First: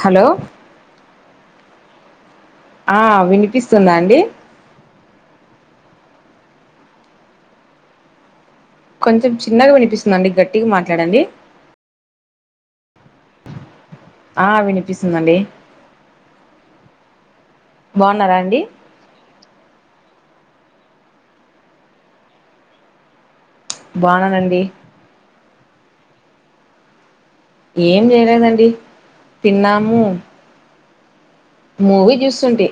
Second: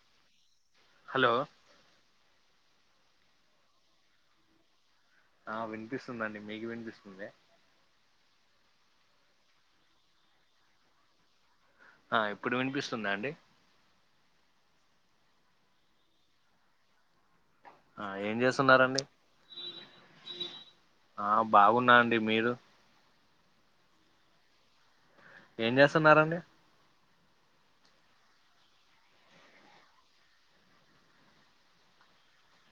Hello hello ఆ వినిపిస్తుందా అండి? ఆ వినిపిస్తుందండి మీకు వినిపిస్తుంద? కొంచెం చిన్నగా వినిపిస్తుందిండి గట్టిగా మాట్లాడండి ఆ ఇప్పుడు వినిపిస్తుందా అండి ఆ వినిపిస్తుందండి ఆ ఏం బాగున్నారా అండి చేస్తున్నారండి ఆ బాగున్నా అండి మీరు బావున్నానండి ఏం చేస్తున్నారండి ఏం చేయలేదండి తిన్నాము మూవీ చూస్తుంటి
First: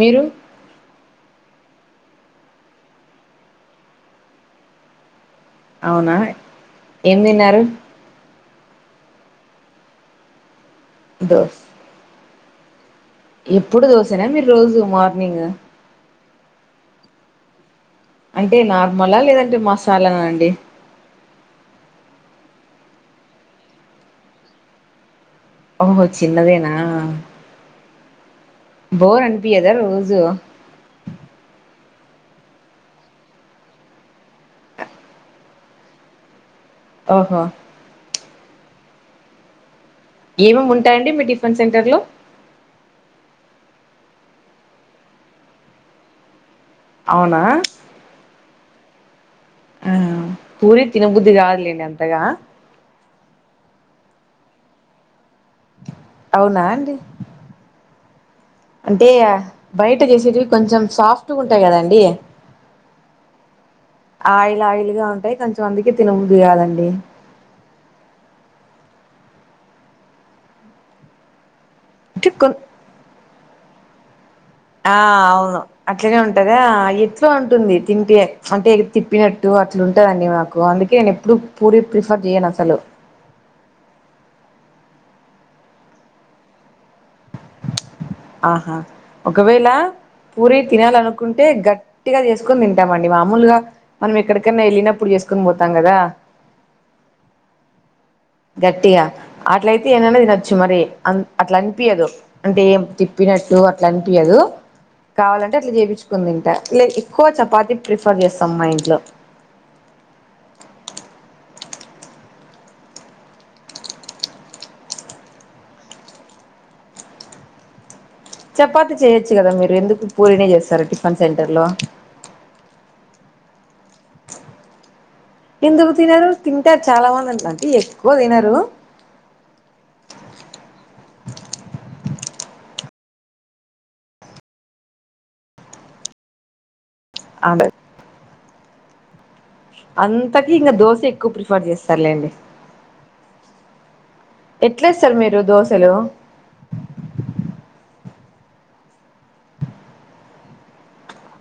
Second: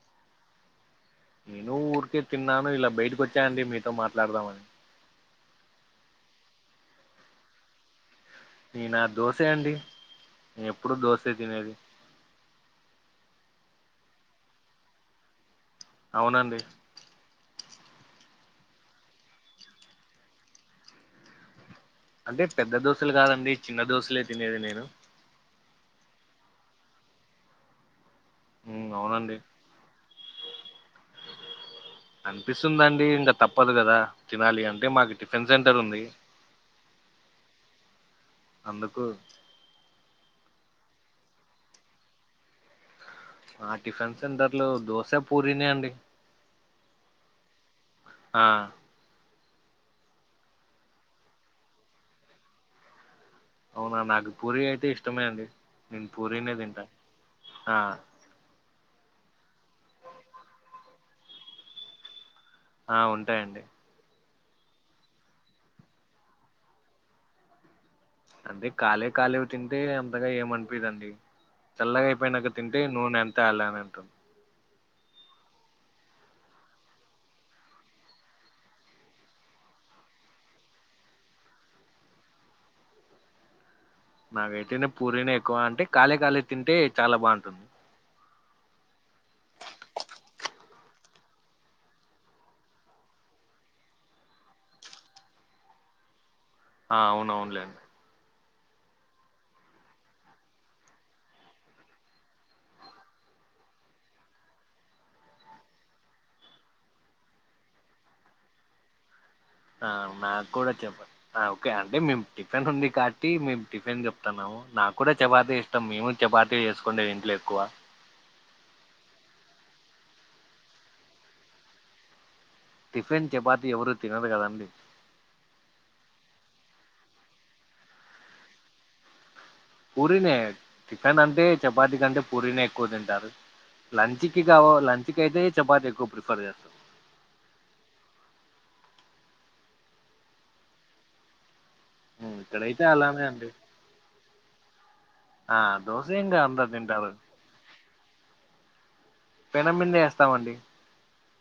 మీరు నేనూ ఊరికే తిన్నాను ఇలా బయటకు వచ్చా అండి మీతో మాట్లాడదామని అవునా ఏం తిన్నారు నేనా దోశ అండి నే ఎప్పుడూ దోశే తినేది ఎప్పుడూ దోశెనా మీరు రోజూ మార్నింగ్ అవునండి అంటే నార్మలా లేదంటే మసాలానా అండి అంటే పెద్ద దోశలు కాదండి చిన్న దోశలే తినేది నేను ఓహో చిన్నదేనా ఉమ్ బోర్ అవునండి అన్పియ్యదా రోజూ అన్పిస్తుందండి ఇంక తప్పదు కదా తినాలి అంటే మాకు టిఫిన్ సెంటర్ ఉంది ఓహో అందుకు ఏమేం ఉంటాయండి మీ టిఫన్ సెంటర్లో మా టిఫన్ సెంటర్లో దోశ పూరినే అండి అవునా ఆ ఆ పూరి తినబుద్ధి కాదులేండి అంతగా అవునా నాకు పూరి అయితే ఇష్టమే అండి నేను పూరీనే అవునా తింటా అండి ఆ అంటే బయట చేసేటివి కొంచెం సాఫ్టుగుంటాయి కదండి ఆ ఉంటాయండి ఆయిల్ ఆయిల్ గా ఉంటాయి కొంచెంమందికి తినబుద్ది కాదండి అంటే కాలే కాలేవి తింటే అంతగా ఏం అన్పియ్యదండి చల్లగా అంటే కొ అయిపోయినాక తిన్ టే నూనె అంతా అలానే ఉంటుం ఆ అవును అట్లనే ఉంటదా ఎట్లో ఉంటుంది తింటే అంటే తిప్పినట్టు అట్లుంటదండి మాకు అందుకే నే ప్పుడూ పూరి ప్రిఫర్ చెయ్యను అసలు నాకైతేనే పూరీనే ఎక్కువ అంటే కాలే కాలే తింటే చాలా బావుంటుంది ఆహా ఒకవేళ పూరీ తినాలనుకుంటే గట్టిగా చేసుకొని తింటామండి మామూలుగా మనం ఎక్కడికన్నా ఎళ్ళినప్పుడు చేసుకుని పోతాం కదా ఆ అవునవునులేం గట్టిగా అట్లయితే ఏన్నన్నా దినచ్చు మరి అన్ అట్లన్పియ్యదు అంటే ఏం తిప్పినట్టు అట్లా అన్పియ్యదు కావాలంటే అట్లా చేపిచ్చుకొని దింటా లే ఎక్కువ చపాతి ప్రిఫర్ చేస్తాం మా ఇంట్లో ఆ నాకు కూడ చపా ఓకే అంటే మేము టిఫిన్ ఉంది కాబట్టి మేము టిఫిన్ చెప్తతున్నాము నాకు కూడా చపాతే ఇష్ ష్టం మేము చపాతీ చేసుకుండేది ఇంట్లో ఎక్కువ చపాతి చేయొచ్చు కదా మీరు ఎందుకు పూరినే చేస్తారు టిఫిన్ సెంటర్ లో టిఫిన్ చపాతి ఎవరు తినరు కదండి ఎందుకు తినరు తింటారు చాలా మంది అంటే అండి ఎక్కువ తినరు పూరీనే టిఫెన్ అంటే చపాతి కంటే పూరీనే ఎక్కువ తింటారు లంచ్ కి కావ లంచ్ కయితే చపాతి ఎక్కువ ప్రిఫర్ చేస్తాం అదే అంతకీ ఇంగ దోశె ఎక్కువ ప్రి వాడు చేస్తార్లే ఇక్కడైతే అలానే అండి ఎట్లేస్తారు మీరు ఆ దోశలు దోశ ఇంగ ఆం తింటారు [inaudible] పెనం మింద వేస్తామండి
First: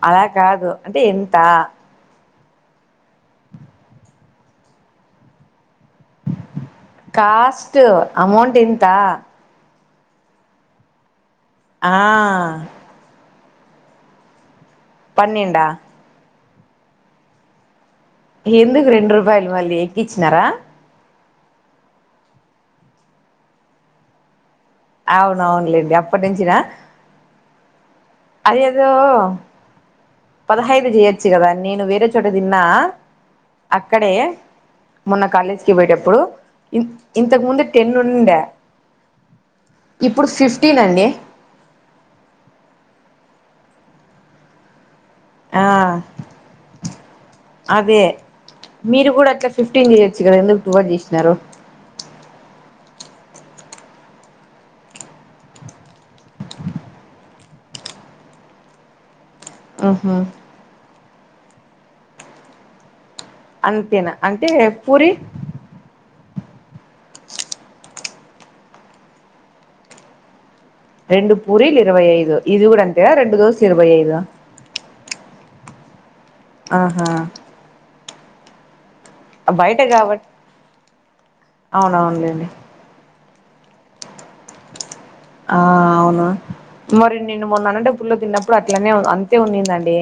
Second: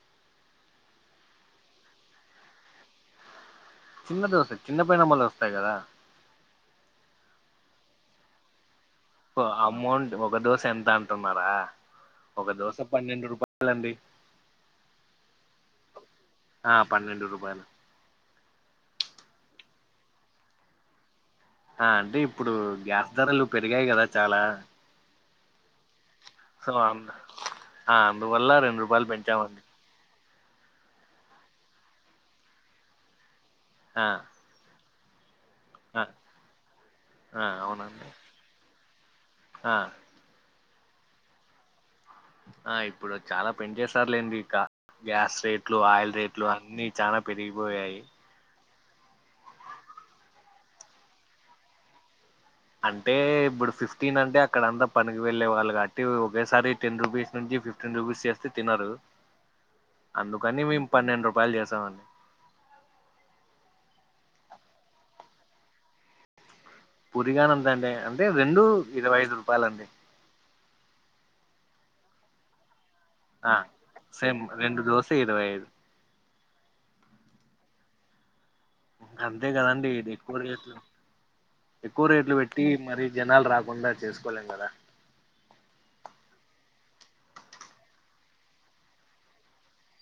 అలా కాదు అంటే ఎంత చిన్నది వస్తాయి చిన్న పెనుములు వస్తాయి కదా కాస్ట్ అమౌంట్ ఎంత అమౌంట్ ఒక దోశ ఎంత అంటున్నారా ఆ ఒక దోశ పన్నెండు రూపాయలండి పన్నెండా ఆ పన్నెండు రూపాయలు ఎందుకు రెండు రూపాయలు మళ్ళీ ఎక్కించినారా ఆ అంటే ఇప్పుడు గ్యాస్ ధరలు పెరిగాయి కదా చాలా అవునవునులేండి అప్పటి నుంచిన సో అందు ఆ అందువల్ల రెండు అదేదో రూపాయలు పెంచామండి పదహైదు చేయొచ్చు కదా నేను వేరే చోట తిన్నా ఆ అక్కడే మొన్న కాలేజ్కి ఆ పోయేటప్పుడు ఇ ఇంతకు ఆ ముందు టెన్ అవునండి ఉండే ఆ ఇప్పుడు ఫిఫ్టీన్ అండి ఆ ఇప్పుడు చాలా పెంచేసారులేండి ఇంక గ్యాస్ ఆ రేట్లు ఆయిల్ రేట్లు అన్ని చాలా పెరిగిపోయాయి అదే మీరు కూడా అట్లా ఫిఫ్టీన్ చేయచ్చు కదా ఎందుకు ట్వెల్వ్ చేసిన అంటే ఇప్పుడు ఫిఫ్టీన్ అంటే అక్కడంతా పనికి వెళ్ళే వాళ్ళు కాబట్టి ఒకేసారి టెన్ రూపీస్ నుంచి ఫిఫ్టీ ఫిఫ్టీన్ రూపీస్ చేస్తే తినరు ఉహు అందుకని మేము పన్నెండు రూపాయలు చేసామండి అంతేనా అంటే పూరి పురిగానంతేండి అంటే రెండు ఇరవై ఐదు రూపాయలండి రెండు పూరీలు ఇరవై ఐదు ఇది కూడా అంతేగ రెండు ఆ దోశలు ఇరవై ఐదు సేమ్ రెండు దోస ఇరవై ఐదు ఆహా అంతే బయట కదండి ఇది కాబట్టి ఎక్కువ రేట్లు ఎక్కువ రేట్లు అవునవునులేండి పెట్టి మరి జనాలు రాకుండా చేసుకోలేం కదా ఆ అవును మరి నేను అనంతపూర్లో తిన్నప్పుడు అట్లనే అంతే ఉన్నిందండీ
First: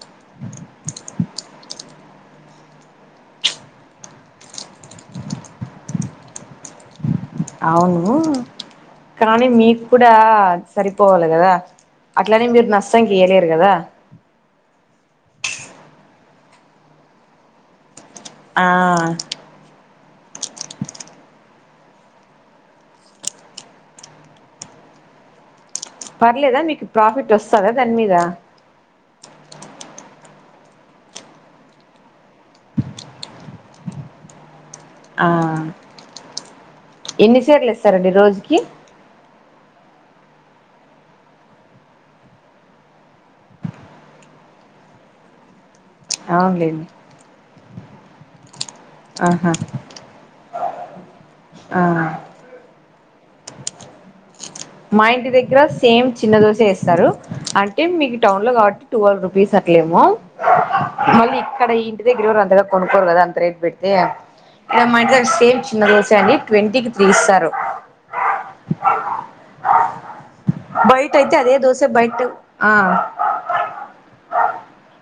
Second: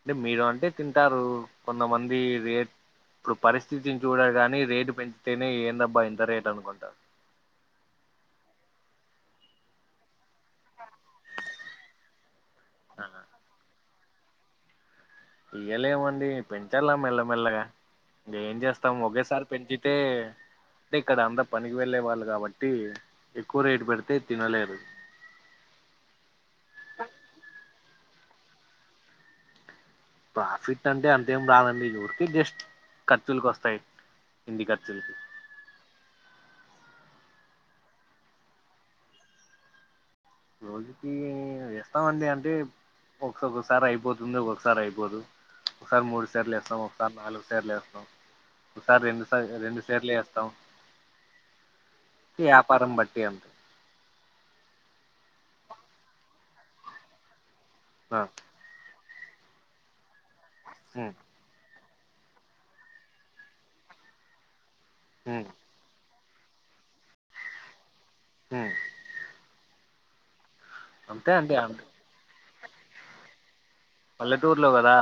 అంటే మీరు అంటే తింటారు కొంతమంది రేట్ ఇప్పుడు పరిస్థితిని చూడాగానే రేటు పెంచితేనే ఏందబ్బా ఇంత రేటు అనుకుంటారు అవును కానీ మీకు కూడా సరిపోవాలి కదా అట్లనే మీరు నష్టం చేయలేరు కదా ఇయ్యలేమండి పెంచలా మెల్లమెల్లగా ఇం ఏం ఆ చేస్తాం ఒకేసారి పెంచితే అంటే ఇక్కడ అంత పనికి వెళ్ళే వాళ్ళు కాబట్టి ఎక్కువ రేటు పెడితే తినలేరు పర్లేద మీకు ప్రాఫిట్ వస్తద దాని మీద ప్రాఫిట్ అంటే అంతేం రాదండి ఊరికే జస్ట్ ఖర్చులకి వస్తాయ్ ఇంటి ఖర్చులు ఆ ఎన్ని సార్లు [unintelligible] స్తారండి రోజుకి రోజుకి ఇస్తామండి అంటే ఒకోక్కసారి అయిపోతుంది ఒక్కసారి అయిపోదు ఒకసారి మూడు సార్లు ఏస్తాం అవునులేండి ఒకసారి నాలుగు సర్లు ఏస్తాం ఒకసారి రెండు స ఆహా రెండు సర్లు వేస్తాం ఆ వ్యాపారం బట్టి అంతే మా ఇంటి దగ్గర సేమ్ చిన్న దోశ వేస్తారు అంటే మీకు ఆ టౌన్ లో కాబ ట్వల్వ్ రుపీస్ అట్లేమో ఉమ్ మళ్ళీ ఇక్కడ [unintelligible] [unintelligible] అంతగా కొనుకోరు కదా అంత రేటు పెట్టి ఉమ్ [unintelligible] [unintelligible] ట్వంటీకి త్రీ ఇస్తారు హ బయట అంతే అయితే అదే అండి దోస అంతే బయట ఆ పల్లెటూరులో కదా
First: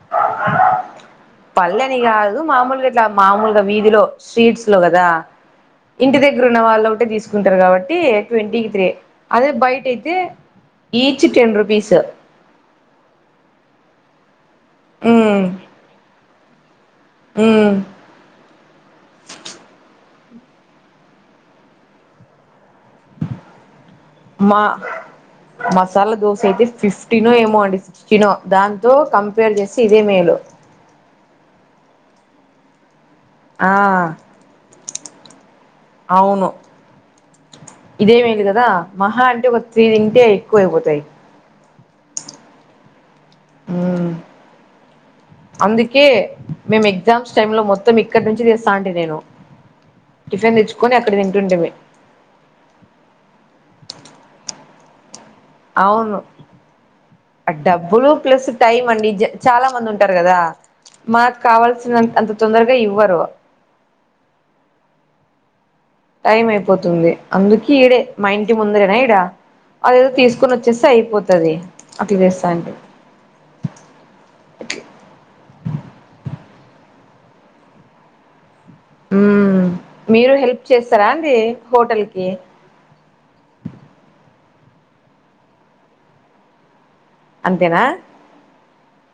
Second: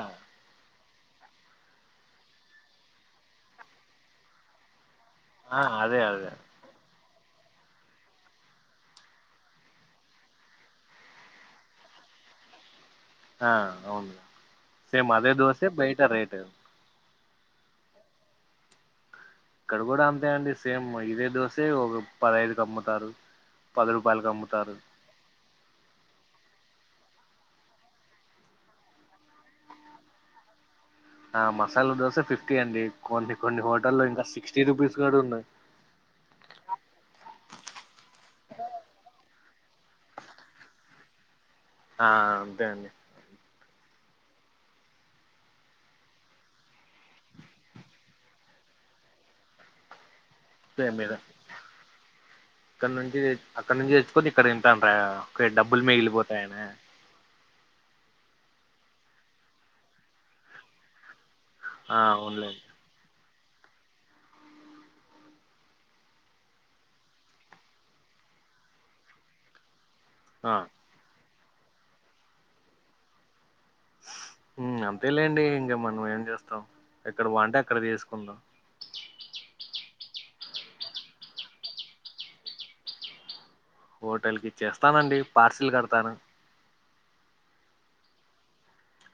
పల్లె అని కాదు మామూలుగా ఇట్లా మామూలుగా వీధిలో స్ట్రీట్స్ లో కదా ఆ అదే ఇంటి అదే దగ్గర ఉన్న వాళ్ళు ఒకటే తీసుకుంటారు కాబట్టి ట్వంటీకి త్రీ అదే బయట అయితే ఈచ్ టెన్ రూపీస్ ఆ అవును సేమ్ అదే దోసే బయట రేటు ఉ ఇక్కడ కూడ అంతే అండి సేమ్ ఇదే దోసే ఒక పదహైదు కి అమ్ముతారు పది రూపాయలకి మా అమ్ముతారు మసాలా దోశ అయితే ఫిఫ్టీనో ఏమో అండి సిక్స్టీనో దాంతో కంపేర్ చేస్తే ఇదే మేలు ఆ మసాల దోస ఫిఫ్టీ అండి కొన్ని కొన్ని ఆ హోటల్లో ఇంకా సిక్స్టీ రూపీస్ కూడ ఉన్నాయ్ అవును ఇదే మేలు కద మహా అంటే ఒక [unintelligible] ఎక్కువ అయిపోతాయి ఆ అంతే అండి మ్మ్ [inaudible] అందుకే మేము ఎగ్జామ్స్ టైమ్ లో మొత్తం ఇక్కడ నుంచి తెస్త ఉంటి నేను [inaudible] టిఫిన్ తెచ్చుకొని సేమ్ మీద అక్కడ తంటుంటీమి ఇక్కడ నుంచి అక్కడ నుంచి తెచ్చుకొని ఇక్కడంత ఒకే డబ్బులు అవును మిగిలిపోతాయన డబ్బులు ప్లస్ టైం అండి చాల మంది ఉంటారు కదా మా ఆ కావల్సిన అంత అవునులేండి తొందరగ ఇవ్వరు టైం అయిపోతుంది అందుకే ఈడే మా ఇంటి ముందరెన ఈడ అదేదో తీసుకొని ఆ వచ్చేస్తే అయిపోతది అట్ల చేస్తా అండి అంతే లేండి ఇంగ మనం ఏం చేస్తాం ఎక్కడ బంటే అక్కడ తీసుకుందాం మీరు హెల్ప్ చేస్తార అండి హోటల్కి హోటల్కి ఇచేస్తానండి పార్సల్ కడతాను అంతేన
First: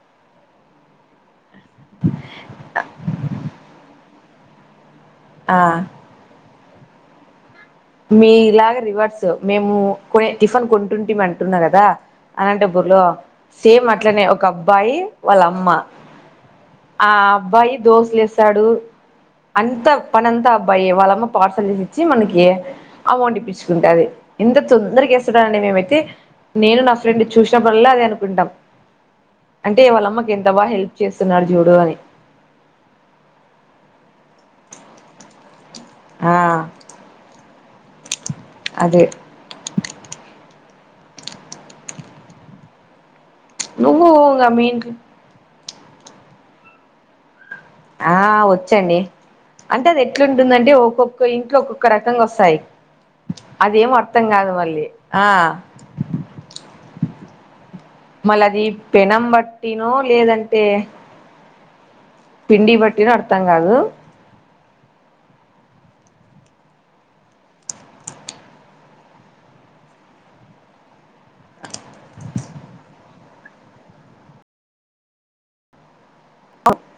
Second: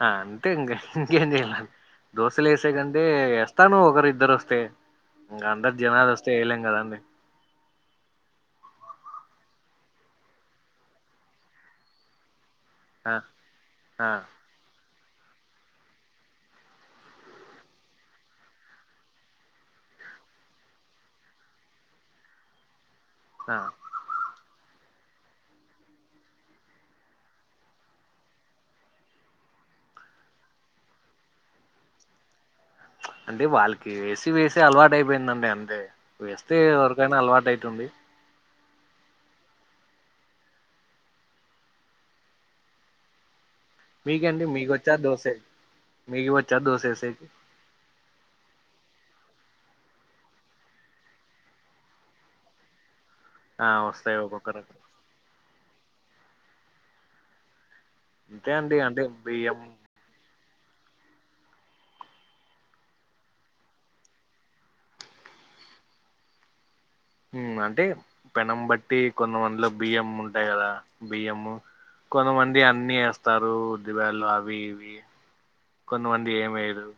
అంతే ఇంగ ఇంకేం చేయాల దోసలు ఎసే ఎస్తాను ఒకరు ఇద్దరు వస్తే ఆ అందరు జనాల్ [unintelligible] చేయలేం కదా అండి మీలాగ రివర్స్ మేము కొ టిఫన్ కొంటుంటిమీ అంటున్నా కదా అనంతపూర్లొ ఆ! సేమ్ ఆ! అట్లనే ఒక అబ్బాయి వాళ్ళ అమ్మ ఆ అబ్బాయి దోస్లేసాడు అంత పనంతా అబ్బాయ వాళ్ళమ్మ పార్సల్ తీసి ఇచ్చి మనకి అమౌంట్ ఆ! ఇప్పించుకుంటాది ఎంత తొందరగా ఏస్తాడని మేమైతే నేను నా ఫ్రెండ్ చూసినప్పుడల్లా అదే అనుకుంటాం అంటే వాళ్ళమ్మకు ఎంత బాగా హెల్ప్ చేస్తున్నాడు జూడు అని అంటే వాళ్ళకి వేసి వేసి అలవాటు అయిపోయిందండి అంతే ఆ వేస్తే ఎవరికైనా అలవాటు అయితుంది అదే నువ్వు మీకేండి ఇంగ మీ మీకు ఇంట్లో వచ్చా దోసే మీకు వచ్చా దోసె ఏసేకి ఆ వచ్చు అండి అంటే అది ఎట్లుంటుందంటే ఒక్కొక్క ఇంట్లో ఒక్కొక్క రకంగా వస్తాయ్ ఆ! అదేం వస్తాయి అర్థం కాదు ఒక్కొక్కరికి. మళ్ళీ ఆ మళ్ళ అంతే అది అండి. అంటే పెనం బియ్యం బట్టినో లేదంటే పిండి బట్టినో అర్థం కాదు ఉమ్ అంటే పెనం బట్టి కొంతమందిలో బియ్యం ఉంటాయ్ కదా బియ్యము కొంతమంది అన్నీ ఏస్తారు ఉద్దిబేడ్లు అవి ఇవి కొంతమంది ఏమెయ్యరు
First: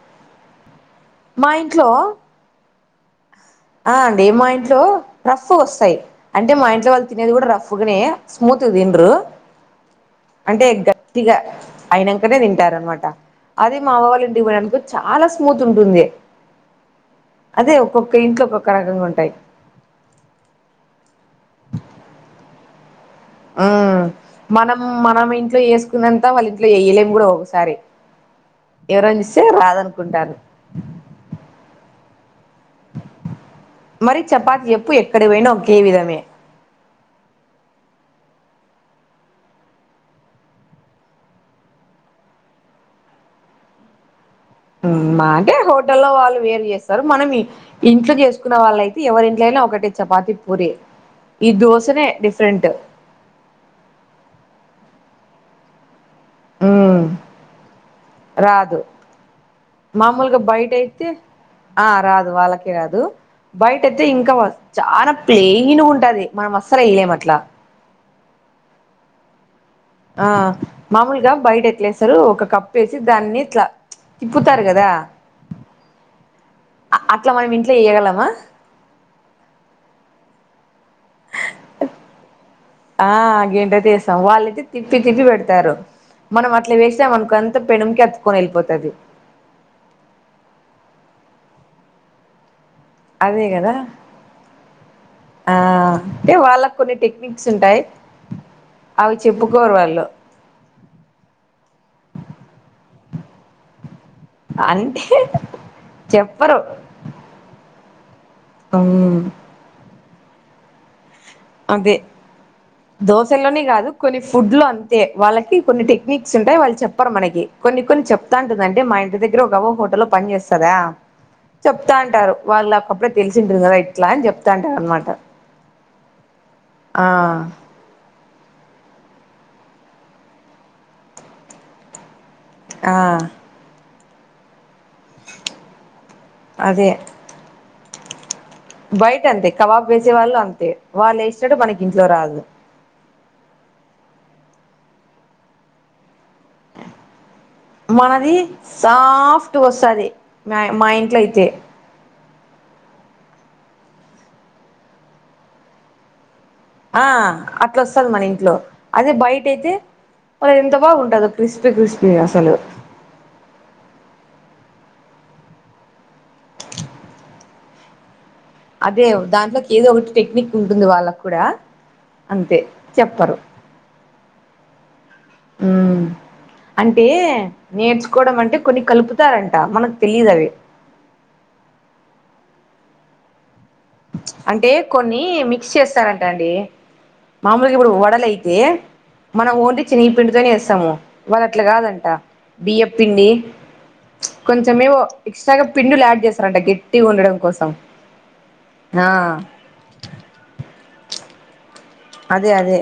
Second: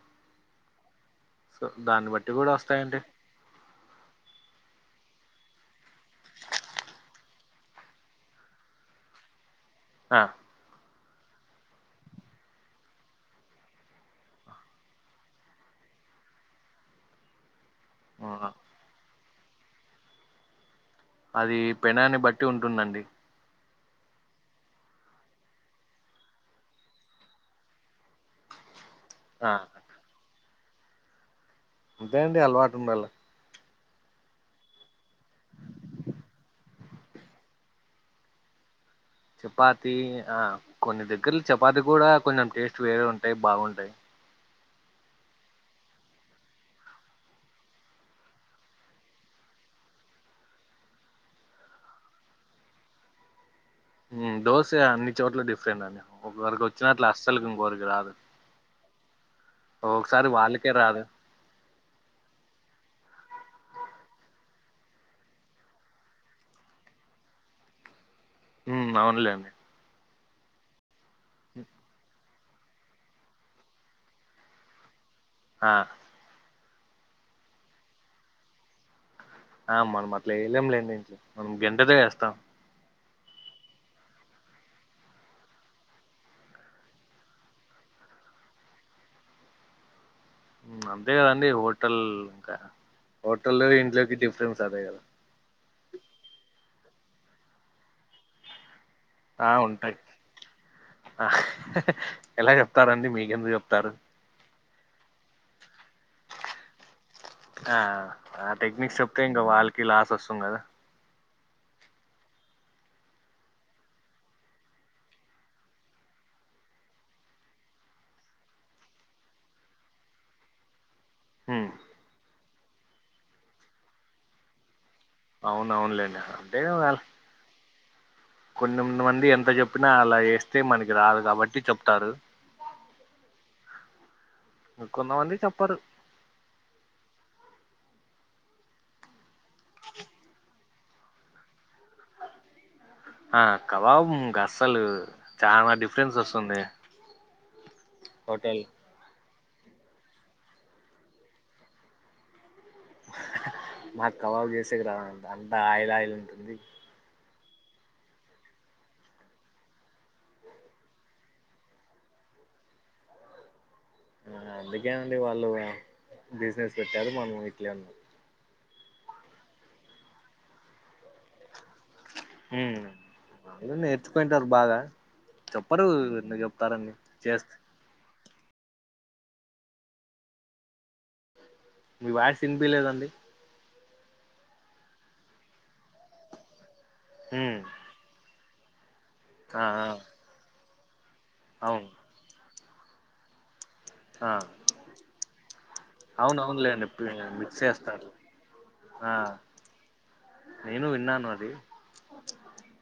మా సో ఇంట్లో దాన్ని బట్టి కూడా వస్తాయండి ఆ అండి మా ఇంట్లో రఫ్ వస్తాయ్ అంటే మా ఇంట్లో వాళ్ళు తినేది కూడా రఫ్ గనే స్మూత్ గా తిన్రు ఆ అంటే గట్టిగా అయినంకనే తింటారన్మాట అది మా అవ్వ వాళ్ళింటికి పొయ్యాన్కో చాలా స్మూత్ ఉంటుంది అదే ఒక్కొ ఇంట్లో ఆ ఒక్కొక్క రకంగా ఉంటాయ్ అది పెనాన్ని బట్టి ఉంటుందండి ఆ మనం మనం ఇంట్లో వేసుకున్నంత వాళ్ళ ఇంట్లో ఎయ్లేము కూడా ఒకసారి ఎవరైనా ఇస్తే ఆ రాదనుకుంటారు అంతే అండి అలవాటు ఉండాలి మరి చపాత్ చెప్పు ఎక్కడ పోయినా ఒకే విధమే చపాతి ఆ కొన్ని దగ్గర్లు చపాతి కూడా కొంచెం టేస్ట్ వేరే ఉంటాయ్ బాగుంటాయ్ ఉమ్ అంటే హోటల్లో వాళ్ళు వేరు చేస్తారు మనం ఈ ఇంట్లో చేసుకున్న వాళ్ళయితే ఎవరింట్లో అయినా ఒకటే చపాతి, పూరి ఈ దోశనే డిఫరెంట్ ఉమ్ దోశే అన్ని చోట్ల డిఫరెంట్ అండి ఒకరికి అచ్చినట్ల ఉమ్ అస్సలుకి ఇంకోరికి రాదు రాదు ఒక్కొక్కసారి మామూలుగా బైట వాళ్ళకే రాదు అయితే ఆ రాదు వాళ్ళకే రాదు బయట ఐతే ఇంకావా చాలా ప్లేయిన్ గా ఉంటది మనం అస్సలు వేయ్యలేం అట్లా ఉమ్ అవున్లే అండి ఆ మామూలుగా బయట ఎట్లేస్సారు ఒక కప్ కప్పేసి దాన్ని ఇట్లా తిప్పుతారు కదా ఆ అ అట్లా మనం ఇంట్లో ఎయ్యగలమా? ఆ మనం అట్లా ఎయ్యలేం లేండి ఇంట్లో మనం గెంటెతో వేస్తాం ఆ గేంటెతో అస్తాం వాళ్ళైతే తిప్పి తిప్పి పెడతారు మనం అట్లా వేస్తే మనకు అంత పెనుంకి అతుక్కోని వెళ్పోతాది అమ్ అంతే కదండి హోటల్ ఇంకా అదే హోటల్ కదా ఇంట్లోకి డిఫరెన్స్ అదే కదా ఆ అంటే వాళ్ళకు కొన్ని టెక్నిక్స్ ఉంటాయి అవి ఆ చెప్పుకోరు ఉంటాయి వాళ్ళు ఆ ఎలా చెప్తారండి మీకెందుకు చెప్తారు అంటే చెప్పరు ఆ ఆ టెక్నిక్స్ ఉమ్ చెప్తే ఇంకా వాళ్ళకి లాస్ వస్తుంది కదా అదే దోశల్లోనే కాదు కొన్ని ఫుడ్లు అంతే వాళ్ళకి కొన్ని టెక్నిక్స్ ఉంటాయి వాళ్ళు చెప్పరు మనకి కొన్ని కొన్ని చెప్తాంటందంటే మా ఇంటి దగ్గర ఒక అవ్వ హోటల్లో లో పని చేస్తాదా చెప్తా అంటారు వాళ్ళు అప్పుడే తెలిసింటారు కదా ఇట్లా అని చెప్తా అంటారు అన్నమాట అవును అవును లేెండి అంట వల కొన్నిది మంది ఎంత చెప్పినా అలా వేస్తే మనకి రాదు కాబట్టి చెప్తారు ఆ కొంతమంది చెప్పారు అదే బయట అంతే కబాబ్ వేసే వాళ్ళు అంతే వాళ్ళు వేసినట్టు మనకి ఇంట్లో రాదు ఆ కబాబు గ అస్సలు చాలా డిఫరెన్స్ వస్తుంది మనది హోటల్ సాఫ్ట్ వస్తది మా మా ఇంట్లో అయితే మాకు కవాబు చేసేకి రాదంట అంత ఆయిల్ ఆయిల్ ఉంటుంది ఆ అట్లాస్తంది మన ఇంట్లో అదే బయట అయితే ఓ రే ఎంతా బాగా ఉంటాదో క్రిస్పి క్రిస్పిగా అసలు అందుకే అండి వాళ్ళు బిజినెస్ పెట్టారు మనం ఇట్ల అన్నా అదే దాంట్లోకి ఏదో ఒకటి టెక్నిక్ ఉంటుంది వాళ్ళకు కూడా అంతే చెప్పరు ఏద నేర్చుకుంటారు బాగా చెప్పరు మ్మ్ ఎందుకు చెప్తారండి అంటే చేస్త నేర్చుకోవడం అంటే కొన్ని కలుపుతారంట మనకు తెలీదు అవి మీ వాయిస్ వినిపిలేదండి అంటే కొన్ని మిక్స్ చేస్తారంట అండి ఉమ్ మామూలుకి ఇప్పుడు వడలే ఎ మనం ఆ ఓన్ని ఆ చిన్నగి పిండితోనే వేస్తాము వాళ్ళు అట్లా అవును కాదంట బియ్యప్పిండి ఆ కొంచమేవో ఎక్స్ట్రాగా పిండులు యాడ్ అవును చేస్తారంట అవునులేండి గట్టిగా ఉండడం మిక్స్ కోసం చేస్తారు ఆ నేను విన్నాను అది అదే అదే